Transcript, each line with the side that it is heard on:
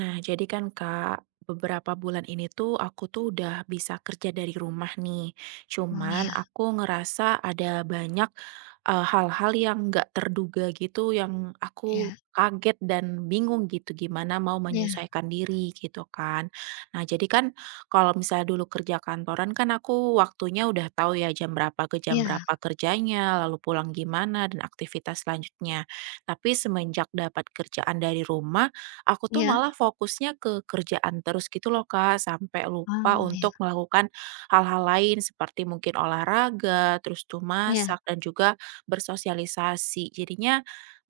right: Nah, jadi kan Kak, beberapa bulan ini tuh aku tuh udah bisa kerja dari rumah nih.
left: Oh, iya
right: Cuman aku ngerasa ada banyak hal-hal yang nggak terduga gitu, yang
left: iya
right: aku kaget dan bingung gitu gimana mau
left: iya
right: menyesuaikan diri gitu kan. Nah, jadi kan kalau misalnya dulu kerja kantoran kan aku waktunya udah tahu ya jam berapa ke jam
left: iya
right: berapa kerjanya, lalu pulang gimana dan aktivitas selanjutnya. Tapi semenjak dapat kerjaan dari rumah, aku tuh
left: iya.
right: malah fokusnya ke kerjaan terus gitu loh, Kak, sampai lupa
left: Oh,
right: untuk
left: iya
right: melakukan hal-hal lain seperti mungkin olahraga, terus tuh
left: iya
right: masak dan juga bersosialisasi. Jadinya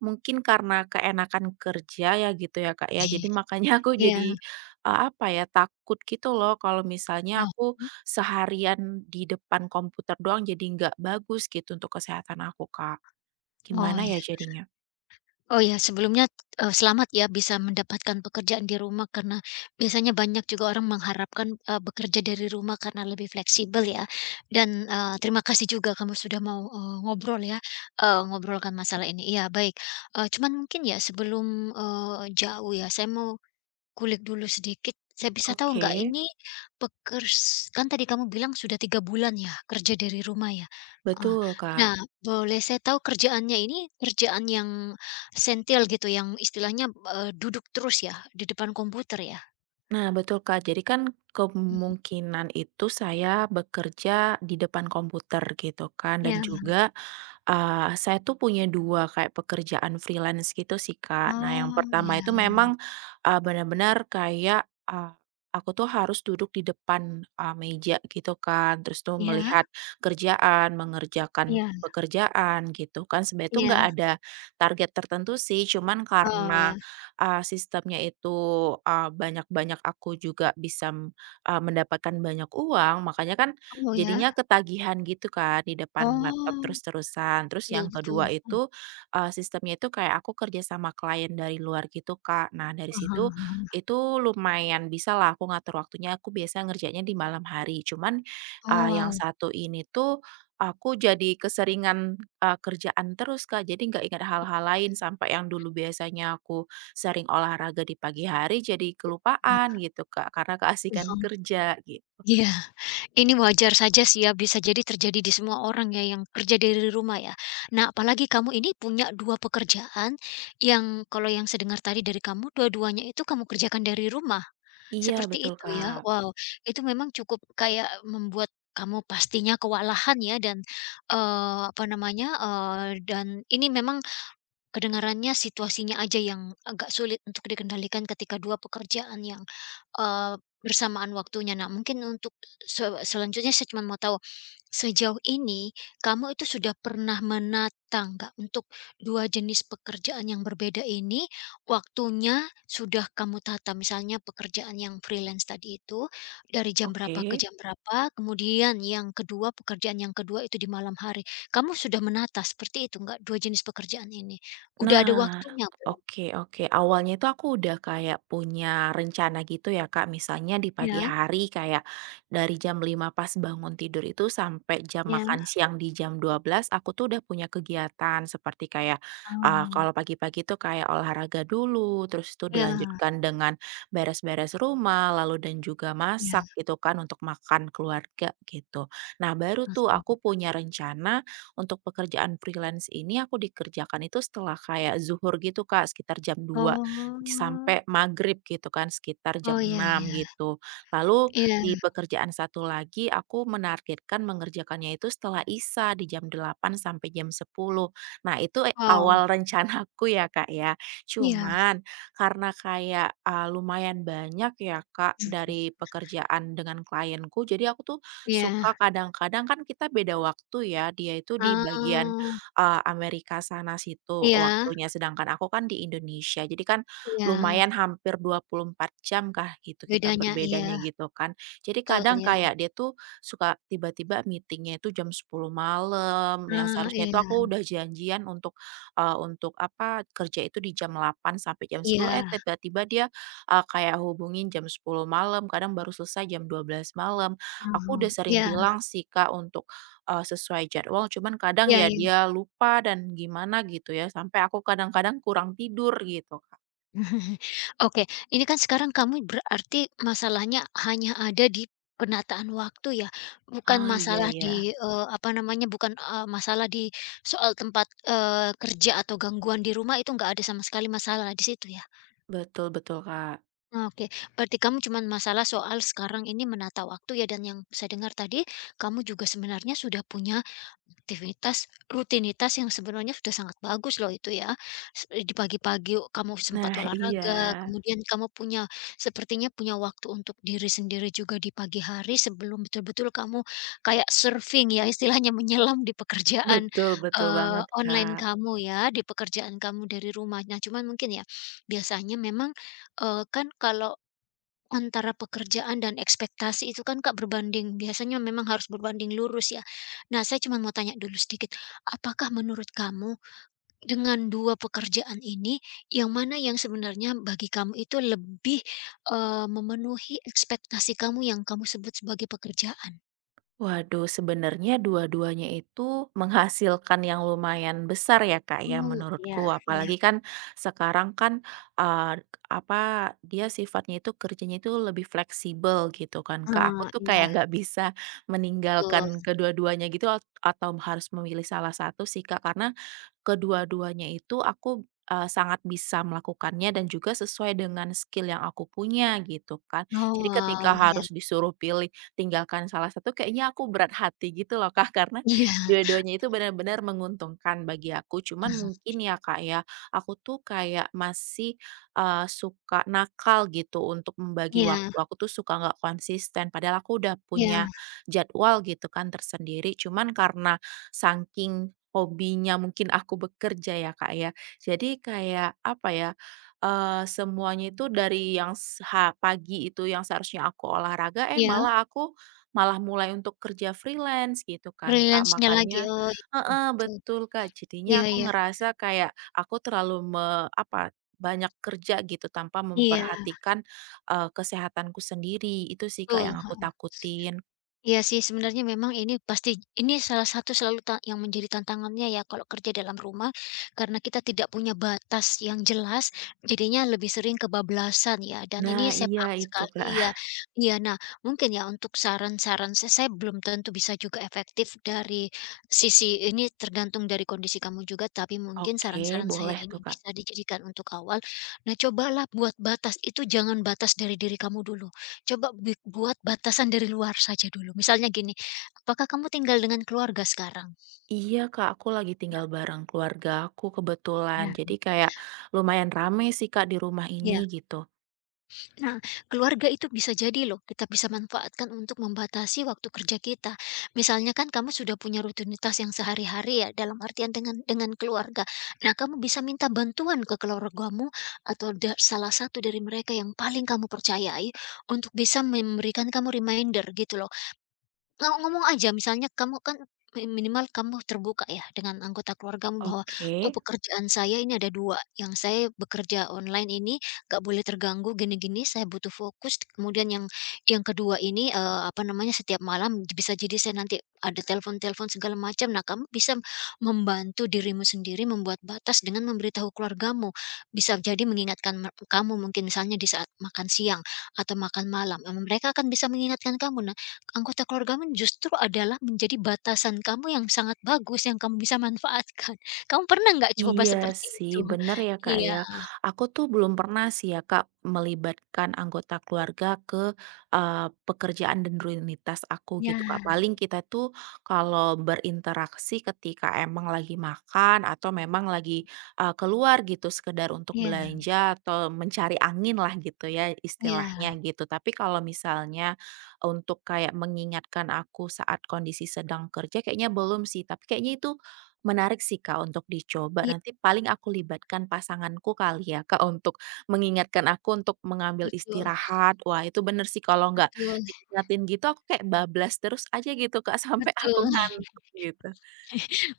right: mungkin karena keenakan kerja ya gitu ya, Kak, ya.
left: iya.
right: Jadi makanya aku
left: Iya.
right: jadi, apa ya, takut gitu loh kalau misalnya
left: Oh,
right: aku
left: mhm.
right: seharian di depan komputer doang jadi nggak bagus gitu untuk kesehatan aku, Kak.
left: Oh,
right: Gimana
left: ya,
right: ya jadinya?
left: oh, ya. Sebelumnya, selamat ya bisa mendapatkan pekerjaan di rumah karena biasanya banyak juga orang mengharapkan, bekerja dari rumah karena lebih fleksibel ya. Dan, terima kasih juga kamu sudah mau, ngobrol ya, ngobrolkan masalah ini. Iya, baik, cuman mungkin ya sebelum, jauh ya saya mau kulik dulu sedikit. Saya bisa tahu
right: Oke,
left: nggak ini pekers kan tadi kamu bilang sudah 3 bulan ya kerja dari rumah ya? Eee,
right: betul,
left: nah,
right: Kak.
left: boleh saya tahu kerjaannya ini kerjaan yang sentil gitu yang istilahnya, duduk terus ya di depan komputer ya?
right: Nah, betul Kak. Jadi kan
left: Mhm,
right: kemungkinan itu saya bekerja di depan komputer gitu kan
left: iya,
right: dan juga, saya tuh punya 2 kayak pekerjaan freelance gitu sih, Kak. Nah, yang
left: oh
right: pertama itu
left: ya.
right: memang, benar-benar kayak, aku tuh harus duduk di depan, meja gitu kan, terus tuh
left: Ya.
right: melihat kerjaan, mengerjakan
left: Ya.
right: pekerjaan gitu kan. Sebenarnya tuh nggak
left: Ya.
right: ada target tertentu sih, cuman
left: Oh ya,
right: karena, sistemnya itu, banyak-banyak aku juga bisa, mendapatkan banyak uang, makanya kan
left: oh
right: jadinya
left: ya,
right: ketagihan gitu kan di depan laptop
left: oh,
right: terus-terusan. Terus
left: betul
right: yang
left: betul,
right: kedua itu, sistemnya itu kayak aku kerja sama klien dari luar gitu, Kak. Nah, dari
left: heeh
right: situ
left: heeh,
right: itu lumayan bisa lah. Aku ngatur waktunya, aku biasa ngerjainnya di malam hari. Cuman,
left: oh
right: yang
left: wow,
right: satu ini tuh aku jadi keseringan, kerjaan terus, Kak. Jadi nggak ingat hal-hal lain sampai yang dulu biasanya aku sering olahraga di pagi hari jadi
left: heeh,
right: kelupaan gitu, Kak, karena keasikan
left: mhm,
right: kerja gitu.
left: iya. Ini wajar saja sih ya, bisa jadi terjadi di semua orang ya yang kerja dari rumah ya. Nah, apalagi kamu ini punya 2 pekerjaan yang kalau yang sedengar tadi dari kamu dua-duanya itu kamu kerjakan dari rumah,
right: Iya,
left: seperti
right: betul,
left: itu ya?
right: Kak.
left: Wow, itu memang cukup kayak membuat kamu pastinya kewalahan ya. Dan, apa namanya, dan ini memang kedengarannya situasinya aja yang agak sulit untuk dikendalikan ketika 2 pekerjaan yang, bersamaan waktunya. Nah, mungkin untuk selanjutnya saya cuma mau tahu, sejauh ini kamu itu sudah pernah menata nggak untuk 2 jenis pekerjaan yang berbeda ini, waktunya sudah kamu tata? Misalnya pekerjaan yang freelance tadi itu, dari jam berapa ke
right: Oke.
left: jam berapa, kemudian yang kedua pekerjaan yang kedua itu di malam hari. Kamu sudah menata seperti itu nggak, 2 jenis pekerjaan ini? Udah ada
right: Nah,
left: waktunya belum?
right: oke oke. Awalnya itu aku udah kayak punya rencana gitu ya, Kak. Misalnya di pagi
left: Iya
right: hari kayak dari jam 5 pas bangun tidur itu sampai jam
left: iya,
right: makan siang di jam 12, aku tuh udah punya kegiatan seperti kayak ah,
left: oh,
right: kalau pagi-pagi tuh kayak olahraga dulu, terus itu
left: iya
right: dilanjutkan dengan beres-beres rumah, lalu dan juga
left: iya,
right: masak gitu kan untuk makan keluarga gitu. Nah, baru tuh
left: langsung.
right: aku punya rencana untuk pekerjaan freelance ini aku dikerjakan itu setelah kayak zuhur gitu Kak, sekitar jam 2
left: Oh,
right: sampai maghrib gitu kan, sekitar jam
left: oh, iya
right: enam
left: iya
right: gitu. Lalu
left: iya,
right: di pekerjaan satu lagi aku menargetkan mengerjakannya itu setelah isya di jam 8 sampai jam 10. Nah itu,
left: oh,
right: awal rencanaku ya Kak ya.
left: iya
right: Cuman karena kayak, lumayan banyak ya Kak dari pekerjaan dengan klienku, jadi aku tuh
left: iya,
right: suka kadang-kadang kan kita beda waktu ya, dia itu di bagian,
left: oh,
right: Amerika sana situ
left: iya
right: waktunya, sedangkan aku kan di Indonesia. Jadi kan
left: iya,
right: lumayan hampir 24 jam kah gitu kita
left: bedanya
right: berbedanya
left: iya,
right: gitu kan. Jadi
left: betul
right: kadang
left: ya,
right: kayak dia tuh suka tiba-tiba meetingnya itu jam 10.00 malam, yang
left: ah,
right: seharusnya itu
left: iya
right: aku udah janjian untuk, untuk apa, kerja itu di jam 8.00 sampai jam 10.00,
left: iya,
right: tiba-tiba dia, kayak hubungin jam 10.00 malam, kadang baru selesai jam 12.00 malam. Aku
left: mhm,
right: udah sering
left: iya
right: bilang sih, Kak, untuk, sesuai jadwal, cuman kadang
left: iya.
right: ya
left: Iya.
right: dia lupa dan gimana gitu ya, sampai aku kadang-kadang kurang tidur gitu, Kak.
left: Oke, ini kan sekarang kamu berarti masalahnya hanya ada di penataan waktu ya, bukan
right: Oh, iya
left: masalah
right: ya.
left: di, apa namanya, bukan, masalah di soal tempat, kerja atau gangguan di rumah. Itu nggak ada sama sekali masalah di situ ya?
right: Betul betul, Kak.
left: Oke, berarti kamu cuman masalah soal sekarang ini menata waktu ya. Dan yang saya dengar tadi, kamu juga sebenarnya sudah punya aktivitas, rutinitas yang sebenarnya sudah sangat bagus loh itu ya. Di pagi-pagi kamu sempat
right: Nah, iya.
left: olahraga, kemudian kamu punya sepertinya punya waktu untuk diri sendiri juga di pagi hari sebelum betul-betul kamu kayak surfing ya istilahnya menyelam di pekerjaan,
right: Betul betul banget,
left: online
right: Kak.
left: kamu ya, di pekerjaan kamu dari rumah. Nah, cuman mungkin ya, biasanya memang kan kalau antara pekerjaan dan ekspektasi itu kan, Kak, berbanding, biasanya memang harus berbanding lurus ya. Nah, saya cuma mau tanya dulu sedikit, apakah menurut kamu dengan 2 pekerjaan ini, yang mana yang sebenarnya bagi kamu itu lebih, memenuhi ekspektasi kamu yang kamu sebut sebagai pekerjaan?
right: Waduh, sebenarnya dua-duanya itu menghasilkan yang lumayan besar ya, Kak, ya,
left: Oh, iya
right: menurutku.
left: iya.
right: Apalagi kan sekarang kan, eee, apa, dia sifatnya itu kerjanya itu lebih fleksibel gitu kan, Kak. Aku
left: Ah,
right: tuh
left: iya,
right: kayak nggak bisa meninggalkan
left: betul.
right: kedua-duanya gitu atau harus memilih salah satu sih, Kak, karena kedua-duanya itu aku, sangat bisa melakukannya dan juga sesuai dengan skill yang aku punya gitu kan.
left: Oh,
right: Jadi
left: wow,
right: ketika
left: ya,
right: harus disuruh pilih tinggalkan salah satu kayaknya aku berat hati gitu loh Kak, karena
left: iya,
right: dua-duanya itu benar-benar menguntungkan bagi aku. Cuman
left: heeh.
right: mungkin ya Kak ya, aku tuh kayak masih, suka nakal gitu untuk membagi
left: Iya
right: waktu, aku tuh suka nggak konsisten. Padahal aku udah
left: iya
right: punya jadwal gitu kan tersendiri, cuman karena saking hobinya mungkin aku bekerja ya Kak ya, jadi kayak apa ya, semuanya itu dari yang s ha pagi itu yang seharusnya aku olahraga,
left: iya.
right: malah aku malah mulai untuk kerja freelance gitu kan, Kak.
left: Freelance-nya lagi,
right: Makanya
left: oh, iya,
right: heeh,
left: betul.
right: betul, Kak.
left: Iya
right: Jadinya aku
left: iya.
right: ngerasa kayak aku terlalu apa, banyak kerja gitu tanpa
left: Iya,
right: memperhatikan, kesehatanku sendiri. Itu sih, Kak,
left: betul,
right: yang aku
left: heeh.
right: takutin.
left: Iya sih, sebenarnya memang ini pasti ini salah satu selalu yang menjadi tantangannya ya kalau kerja dalam rumah, karena kita tidak punya batas yang jelas, jadinya lebih sering kebablasan ya, dan
right: Nah,
left: ini saya
right: iya
left: paham
right: itu,
left: sekali.
right: Kak.
left: Iya. Iya, nah, mungkin ya untuk saran-saran saya belum tentu bisa juga efektif dari sisi ini, tergantung dari kondisi kamu juga, tapi mungkin
right: Oke,
left: saran-saran saya
right: boleh
left: ini
right: tuh, Kak.
left: bisa dijadikan untuk awal. Nah, cobalah buat batas, itu jangan batas dari diri kamu dulu. Coba buat batasan dari luar saja dulu. Misalnya gini, apakah kamu tinggal dengan keluarga sekarang?
right: Iya Kak, aku lagi tinggal bareng keluarga aku kebetulan.
left: Ya.
right: Jadi kayak lumayan rame sih Kak di rumah ini
left: Ya.
right: gitu.
left: Nah, keluarga itu bisa jadi loh, kita bisa manfaatkan untuk membatasi waktu kerja kita. Misalnya kan kamu sudah punya rutinitas yang sehari-hari ya, dalam artian dengan keluarga. Nah, kamu bisa minta bantuan ke keluargamu atau salah satu dari mereka yang paling kamu percayai untuk bisa memberikan kamu reminder gitu loh. Ngomong aja misalnya kamu kan minimal kamu terbuka ya dengan anggota keluargamu bahwa,
right: Oke.
left: "Oh, pekerjaan saya ini ada 2 yang saya bekerja online ini gak boleh terganggu gini gini, saya butuh fokus, kemudian yang kedua ini, apa namanya, setiap malam bisa jadi saya nanti ada telepon-telepon segala macam." Nah, kamu bisa membantu dirimu sendiri membuat batas dengan memberitahu keluargamu, bisa jadi mengingatkan kamu mungkin misalnya di saat makan siang atau makan malam, mereka akan bisa mengingatkan kamu. Nah, anggota keluargamu justru adalah menjadi batasan kamu yang sangat bagus, yang kamu bisa manfaatkan. Kamu pernah nggak coba
right: Iya
left: seperti itu?
right: sih, bener ya Kak
left: Iya.
right: ya. Aku tuh belum pernah sih ya Kak melibatkan anggota keluarga ke pekerjaan dan rutinitas aku gitu Kak.
left: Ya,
right: Paling kita tuh kalau berinteraksi ketika emang lagi makan atau memang lagi, keluar gitu sekedar untuk
left: ya,
right: belanja atau mencari angin lah gitu ya istilahnya
left: ya,
right: gitu. Tapi kalau misalnya untuk kayak mengingatkan aku saat kondisi sedang kerja kayaknya belum sih, tapi kayaknya itu menarik sih Kak untuk dicoba,
left: iya,
right: nanti paling aku libatkan pasanganku kali ya Kak untuk mengingatkan aku untuk mengambil
left: betul
right: istirahat. Wah itu bener sih kalau nggak
left: betul
right: diingatin gitu aku kayak bablas terus aja gitu Kak sampai aku
left: betul.
right: ngantuk gitu.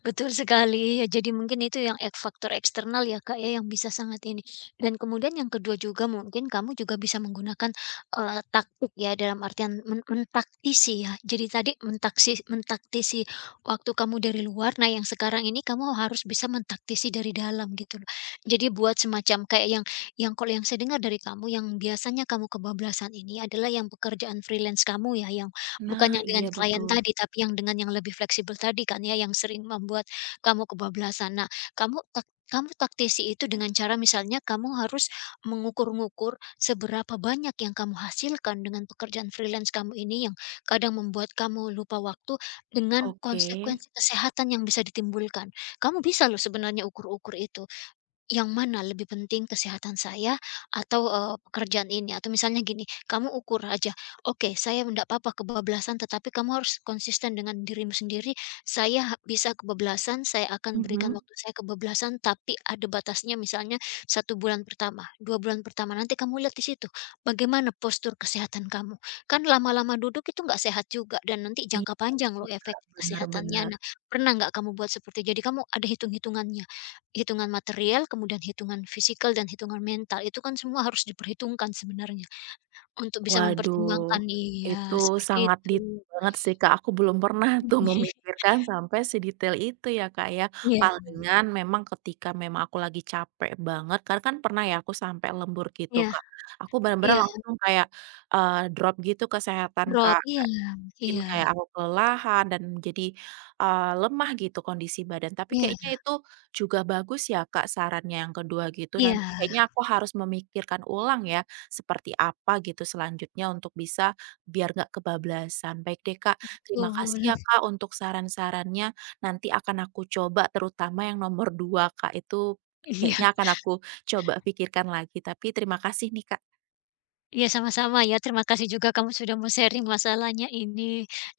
left: Betul sekali, ya jadi mungkin itu yang faktor eksternal ya, Kak, ya, yang bisa sangat ini. Dan kemudian yang kedua juga mungkin kamu juga bisa menggunakan, taktik ya, dalam artian mentaktisi ya. Jadi tadi mentaktisi waktu kamu dari luar, nah yang sekarang ini kamu harus bisa mentaktisi dari dalam gitu loh. Jadi buat semacam kayak yang kalau yang saya dengar dari kamu yang biasanya kamu kebablasan ini adalah yang pekerjaan freelance kamu ya. Yang bukan
right: Nah
left: yang dengan
right: iya
left: klien
right: betul.
left: tadi, tapi yang dengan yang lebih fleksibel tadi kan ya, yang sering membuat kamu kebablasan. Nah, kamu tak kamu taktisi itu dengan cara misalnya kamu harus mengukur-ngukur seberapa banyak yang kamu hasilkan dengan pekerjaan freelance kamu ini yang kadang membuat kamu lupa waktu dengan
right: Oke.
left: konsekuensi kesehatan yang bisa ditimbulkan. Kamu bisa loh sebenarnya ukur-ukur itu. Yang mana lebih penting, kesehatan saya atau, pekerjaan ini? Atau misalnya gini, kamu ukur aja, "Oke, saya tidak apa-apa kebablasan, tetapi kamu harus konsisten dengan dirimu sendiri. Saya bisa kebablasan, saya akan berikan
right: Mhm.
left: waktu saya kebablasan, tapi ada batasnya." Misalnya 1 bulan pertama, 2 bulan pertama, nanti kamu lihat di situ bagaimana postur kesehatan kamu. Kan lama-lama duduk itu nggak sehat juga dan nanti jangka
right: Iya
left: panjang loh
right: sih
left: efek
right: Kak, bener bener.
left: kesehatannya. Nah, pernah nggak kamu buat seperti itu? Jadi kamu ada hitung-hitungannya. Hitungan material, kemudian hitungan fisikal dan hitungan mental, itu kan semua harus diperhitungkan sebenarnya untuk bisa
right: Waduh,
left: mempertimbangkan,
right: itu
left: iya, seperti
right: sangat
left: itu.
right: detail banget sih, Kak, aku belum pernah tuh memikirkan sampai sedetail itu ya, Kak, ya.
left: Iya
right: Palingan memang ketika memang aku lagi capek banget, karena kan pernah ya aku sampai lembur gitu,
left: iya
right: Kak. Aku benar-benar
left: iya,
right: langsung kayak, drop gitu kesehatan,
left: drop,
right: Kak.
left: iya
right: Mungkin
left: iya
right: kayak aku kelelahan dan jadi, lemah gitu kondisi badan. Tapi
left: iya
right: kayaknya itu juga bagus ya, Kak, sarannya yang kedua gitu.
left: iya,
right: Nanti kayaknya aku harus memikirkan ulang ya, seperti apa gitu selanjutnya untuk bisa biar nggak kebablasan. Baik deh, Kak, terima
left: betul.
right: kasih ya, Kak, untuk saran-sarannya. Nanti akan aku coba terutama yang nomor 2 Kak, itu
left: Iya
right: kayaknya akan aku coba pikirkan lagi. Tapi terima kasih nih, Kak.
left: iya, sama-sama ya, terima kasih juga kamu sudah mau sharing masalahnya ini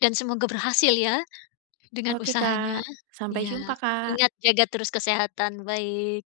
left: dan semoga berhasil ya dengan
right: Oke,
left: usahanya.
right: Kak. Sampai
left: Iya,
right: jumpa, Kak.
left: ingat jaga terus kesehatan, baik.